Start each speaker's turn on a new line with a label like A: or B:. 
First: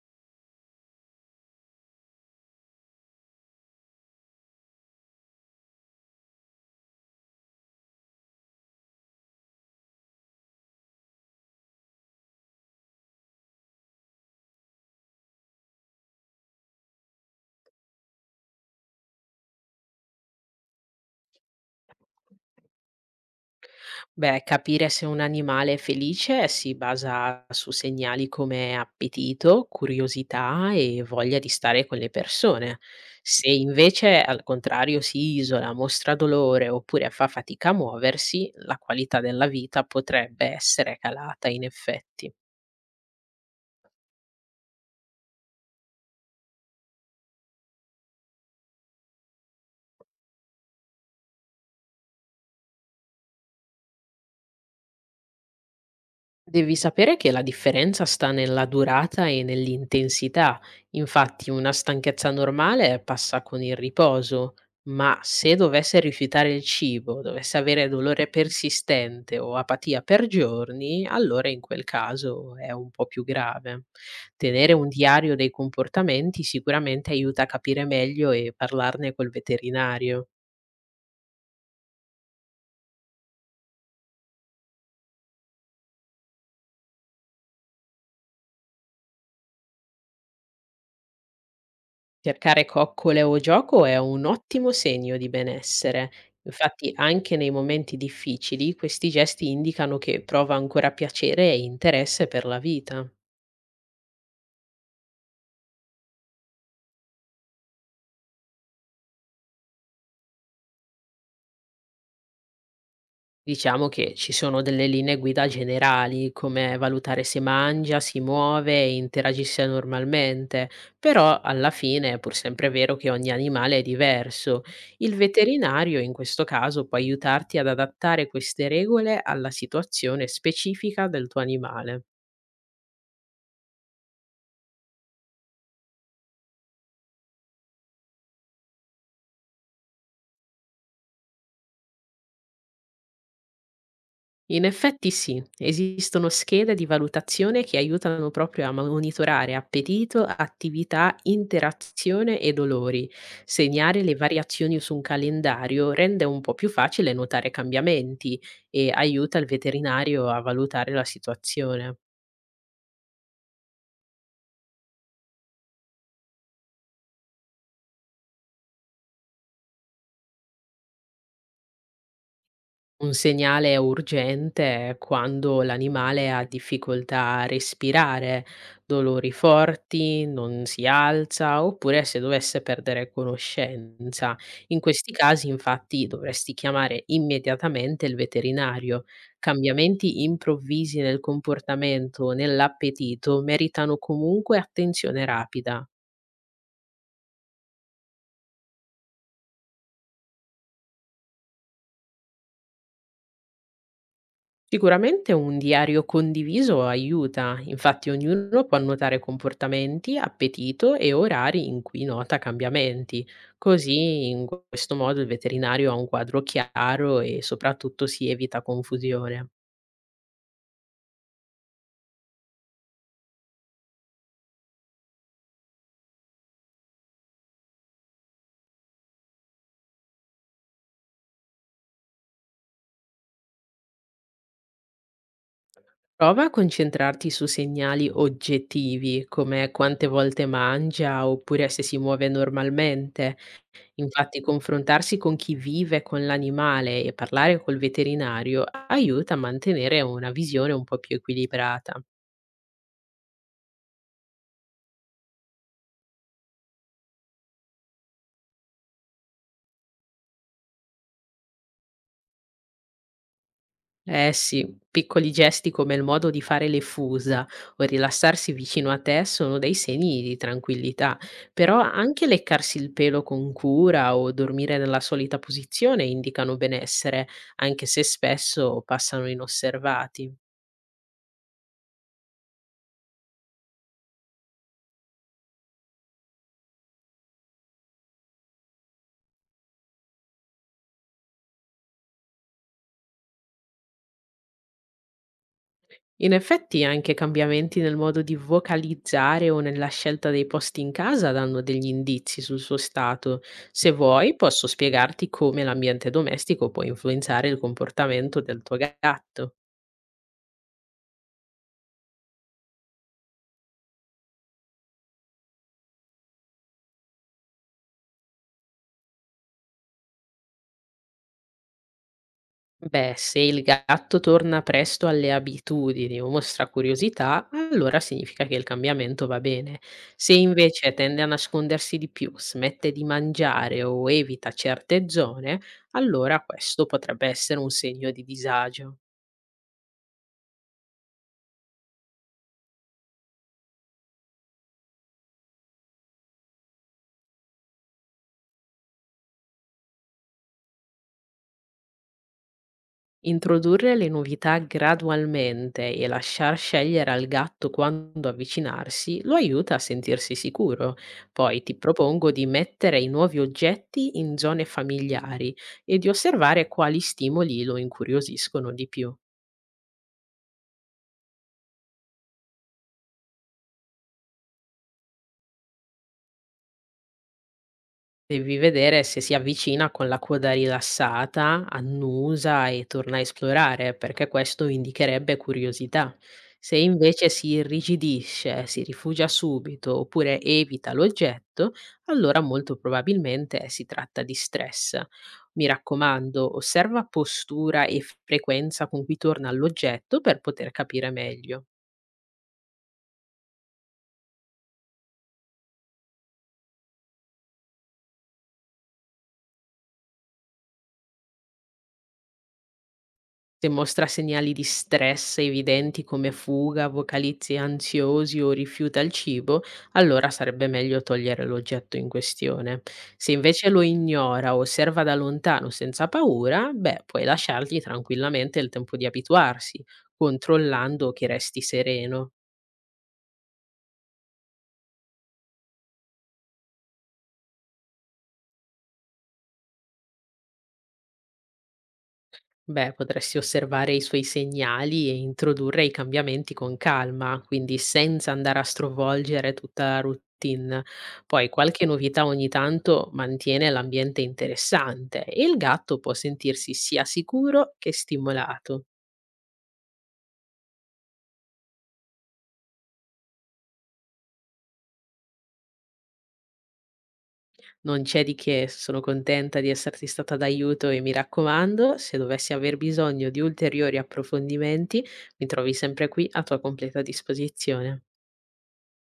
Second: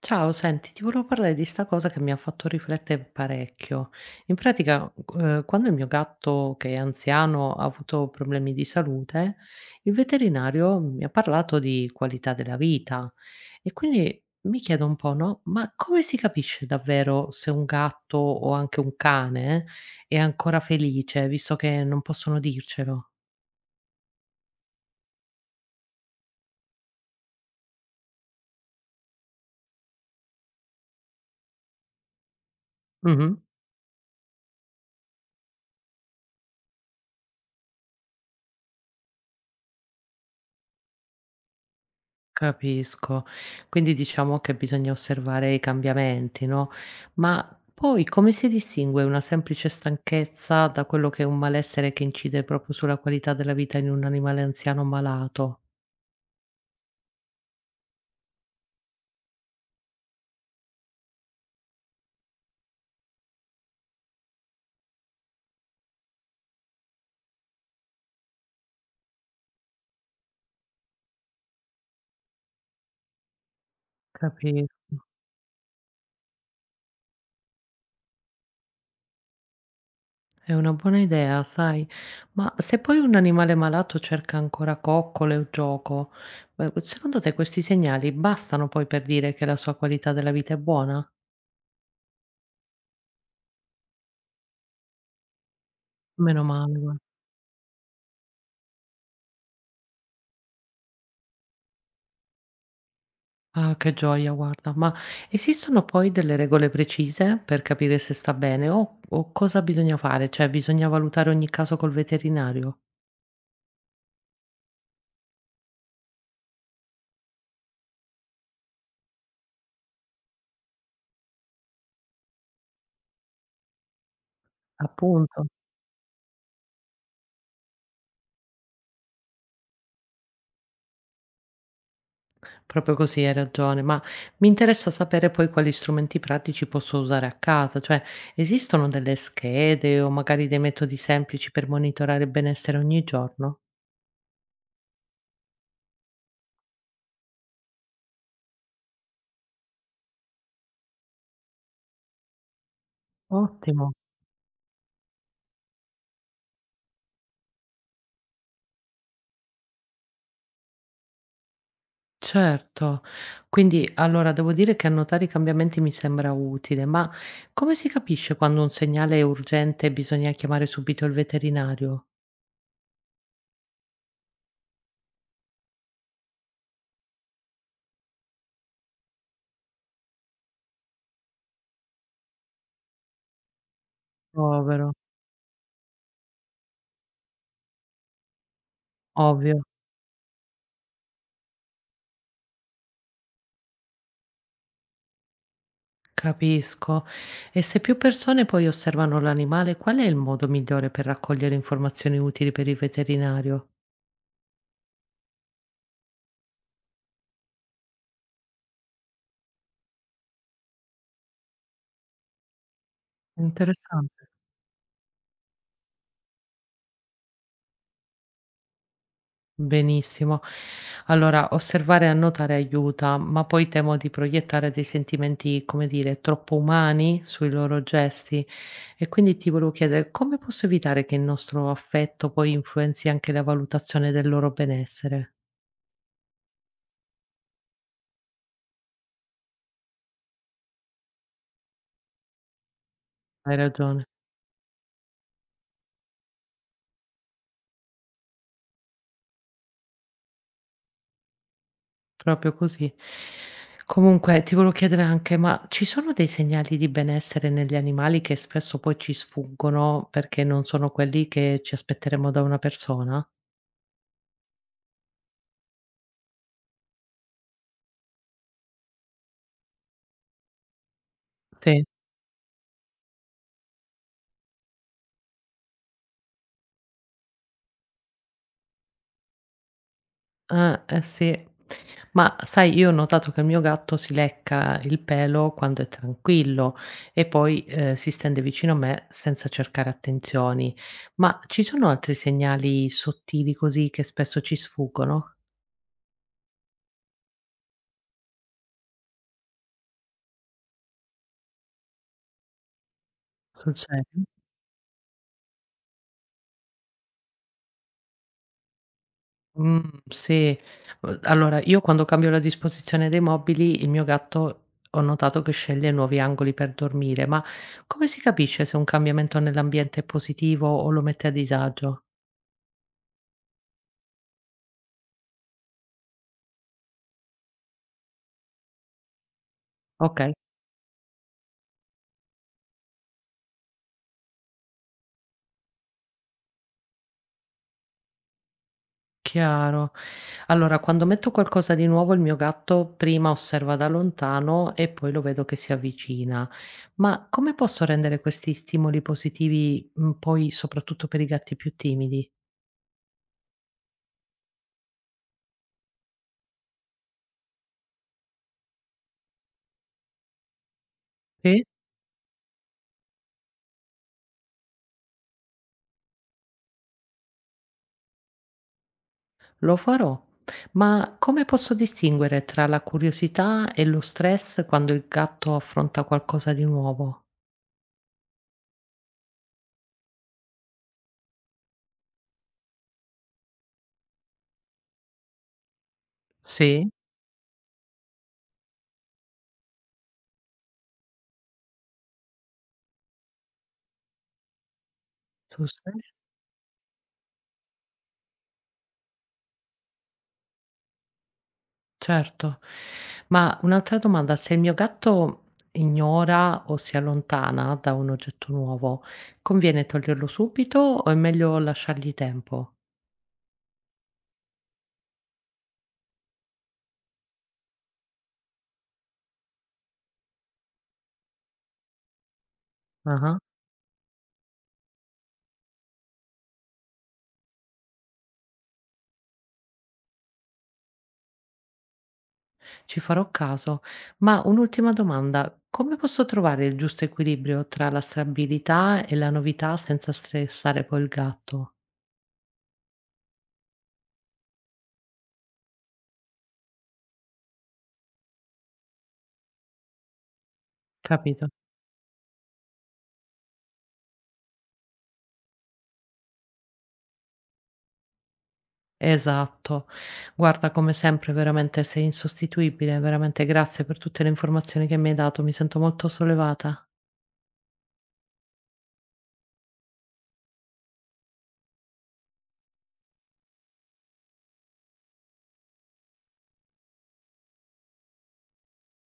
A: Ciao, senti, ti volevo parlare di sta cosa che mi ha fatto riflettere parecchio. In pratica, quando il mio gatto, che è anziano, ha avuto problemi di salute, il veterinario mi ha parlato di qualità della vita e quindi mi chiedo un po', no? Ma come si capisce davvero se un gatto o anche un cane è ancora felice, visto che non possono dircelo?
B: Beh, capire se un animale è felice si basa su segnali come appetito, curiosità e voglia di stare con le persone.
A: Mhm.
B: Se invece al contrario si isola, mostra dolore oppure fa fatica a muoversi, la qualità della vita potrebbe essere calata in effetti.
A: Capisco. Quindi diciamo che bisogna osservare i cambiamenti, no, ma poi come si distingue una semplice stanchezza da quello che è un malessere che incide proprio sulla qualità della vita in un animale anziano malato?
B: Devi sapere che la differenza sta nella durata e nell'intensità. Infatti, una stanchezza normale passa con il riposo, ma se dovesse rifiutare il cibo, dovesse avere dolore persistente o apatia per giorni, allora in quel caso è un po' più grave.
A: Capi
B: Tenere un diario dei comportamenti sicuramente aiuta a capire meglio e parlarne col veterinario.
A: è una buona idea, sai, ma se poi un animale malato cerca ancora coccole o gioco, secondo te questi segnali bastano poi per dire che la sua qualità della vita è buona?
B: Cercare coccole o gioco è un ottimo segno di benessere.
A: Meno male,
B: Infatti,
A: gua
B: anche nei momenti difficili, questi gesti indicano che prova ancora piacere e interesse per la vita.
A: Ah, che gioia guarda, ma esistono poi delle regole precise per capire se sta bene o cosa bisogna fare? Cioè bisogna valutare ogni caso col veterinario?
B: Diciamo che ci sono delle linee guida generali, come valutare se mangia, si muove e interagisce normalmente, però alla fine è pur sempre vero che ogni animale è diverso. Il
A: Appunto,
B: veterinario in questo caso può aiutarti ad adattare queste regole alla situazione specifica del tuo animale.
A: proprio così, hai ragione, ma mi interessa sapere poi quali strumenti pratici posso usare a casa, cioè esistono delle schede o magari dei metodi semplici per monitorare il benessere ogni giorno?
B: In effetti sì, esistono schede di valutazione che aiutano proprio a monitorare appetito, attività, interazione e dolori.
A: Ottimo.
B: Segnare le variazioni su un calendario rende un po' più facile notare cambiamenti e aiuta il veterinario a valutare la situazione.
A: Certo. Quindi allora devo dire che annotare i cambiamenti mi sembra utile, ma come si capisce quando un segnale è urgente e bisogna chiamare subito il veterinario?
B: Un segnale urgente è quando l'animale ha difficoltà a respirare, dolori forti, non si alza oppure se dovesse perdere conoscenza. In
A: Povero,
B: questi casi infatti dovresti chiamare immediatamente il veterinario.
A: ovvio,
B: Cambiamenti improvvisi nel comportamento o nell'appetito meritano comunque attenzione rapida.
A: capisco. E se più persone poi osservano l'animale, qual è il modo migliore per raccogliere informazioni utili per il veterinario?
B: Sicuramente un diario condiviso aiuta, infatti ognuno può annotare comportamenti, appetito e orari in cui nota cambiamenti, così
A: Interessante.
B: in questo modo il veterinario ha un quadro chiaro e soprattutto si evita confusione.
A: Benissimo. Allora, osservare e annotare aiuta, ma poi temo di proiettare dei sentimenti, come dire, troppo umani sui loro gesti. E quindi ti volevo chiedere come posso evitare che il nostro affetto poi influenzi anche la valutazione del loro benessere?
B: Prova a concentrarti su segnali oggettivi, come quante volte mangia oppure se si muove normalmente.
A: Hai ragione,
B: Infatti confrontarsi con chi vive con l'animale e parlare col veterinario aiuta a mantenere una visione un po' più equilibrata.
A: proprio così. Comunque, ti volevo chiedere anche, ma ci sono dei segnali di benessere negli animali che spesso poi ci sfuggono perché non sono quelli che ci aspetteremo da una persona?
B: Eh sì, piccoli gesti come il modo di fare le fusa o rilassarsi vicino a te sono dei segni di tranquillità, però
A: Sì.
B: anche leccarsi il pelo con cura o dormire nella solita posizione indicano benessere, anche se spesso passano inosservati.
A: Eh sì. Ma sai, io ho notato che il mio gatto si lecca il pelo quando è tranquillo e poi, si stende vicino a me senza cercare attenzioni. Ma ci sono altri segnali sottili così che spesso ci sfuggono?
B: In effetti anche cambiamenti nel modo di vocalizzare o nella scelta dei posti in casa danno degli indizi sul suo stato.
A: Sul
B: Se
A: serio?
B: vuoi, posso spiegarti come l'ambiente domestico può influenzare il comportamento del tuo gatto.
A: Mh, sì. Allora io quando cambio la disposizione dei mobili, il mio gatto ho notato che sceglie nuovi angoli per dormire, ma come si capisce se un cambiamento nell'ambiente è positivo o lo mette a disagio?
B: Beh, se il gatto torna presto alle abitudini o mostra curiosità, allora significa che il cambiamento va bene. Se
A: Okay.
B: invece tende a nascondersi di più, smette di mangiare o evita certe zone, allora questo potrebbe essere un segno di disagio.
A: Chiaro. Allora, quando metto qualcosa di nuovo, il mio gatto prima osserva da lontano e poi lo vedo che si avvicina. Ma come posso rendere questi stimoli positivi, poi soprattutto per i gatti più timidi?
B: Introdurre le novità gradualmente e lasciar scegliere al gatto quando avvicinarsi lo aiuta a sentirsi sicuro. Poi
A: Sì.
B: ti propongo di mettere i nuovi oggetti in zone familiari e di osservare quali stimoli lo incuriosiscono di più.
A: Lo farò. Ma come posso distinguere tra la curiosità e lo stress quando il gatto affronta qualcosa di nuovo?
B: Devi vedere se si avvicina con la coda rilassata, annusa e torna a esplorare, perché questo indicherebbe curiosità. Se
A: Sì.
B: invece si irrigidisce, si rifugia subito oppure evita l'oggetto, allora molto probabilmente si tratta di stress. Mi
A: Tu sai?
B: raccomando, osserva postura e frequenza con cui torna all'oggetto per poter capire meglio.
A: Certo. Ma un'altra domanda: se il mio gatto ignora o si allontana da un oggetto nuovo, conviene toglierlo subito o è meglio lasciargli tempo?
B: Se mostra segnali di stress evidenti come fuga, vocalizzi ansiosi o rifiuta il cibo, allora sarebbe meglio togliere l'oggetto in questione. Se
A: Ah-ah,
B: invece lo ignora o osserva da lontano senza paura, beh, puoi lasciargli tranquillamente il tempo di abituarsi, controllando che resti sereno.
A: ci farò caso. Ma un'ultima domanda: come posso trovare il giusto equilibrio tra la stabilità e la novità senza stressare poi il gatto?
B: Beh, potresti osservare i suoi segnali e introdurre i cambiamenti con calma, quindi senza andare a stravolgere tutta la routine. Poi
A: Capito?
B: qualche novità ogni tanto mantiene l'ambiente interessante e il gatto può sentirsi sia sicuro che stimolato.
A: Esatto. Guarda, come sempre veramente sei insostituibile, veramente grazie per tutte le informazioni che mi hai dato, mi sento molto sollevata.
B: Non c'è di che, sono contenta di esserti stata d'aiuto e mi raccomando, se dovessi aver bisogno di ulteriori approfondimenti, mi trovi sempre qui a tua completa disposizione.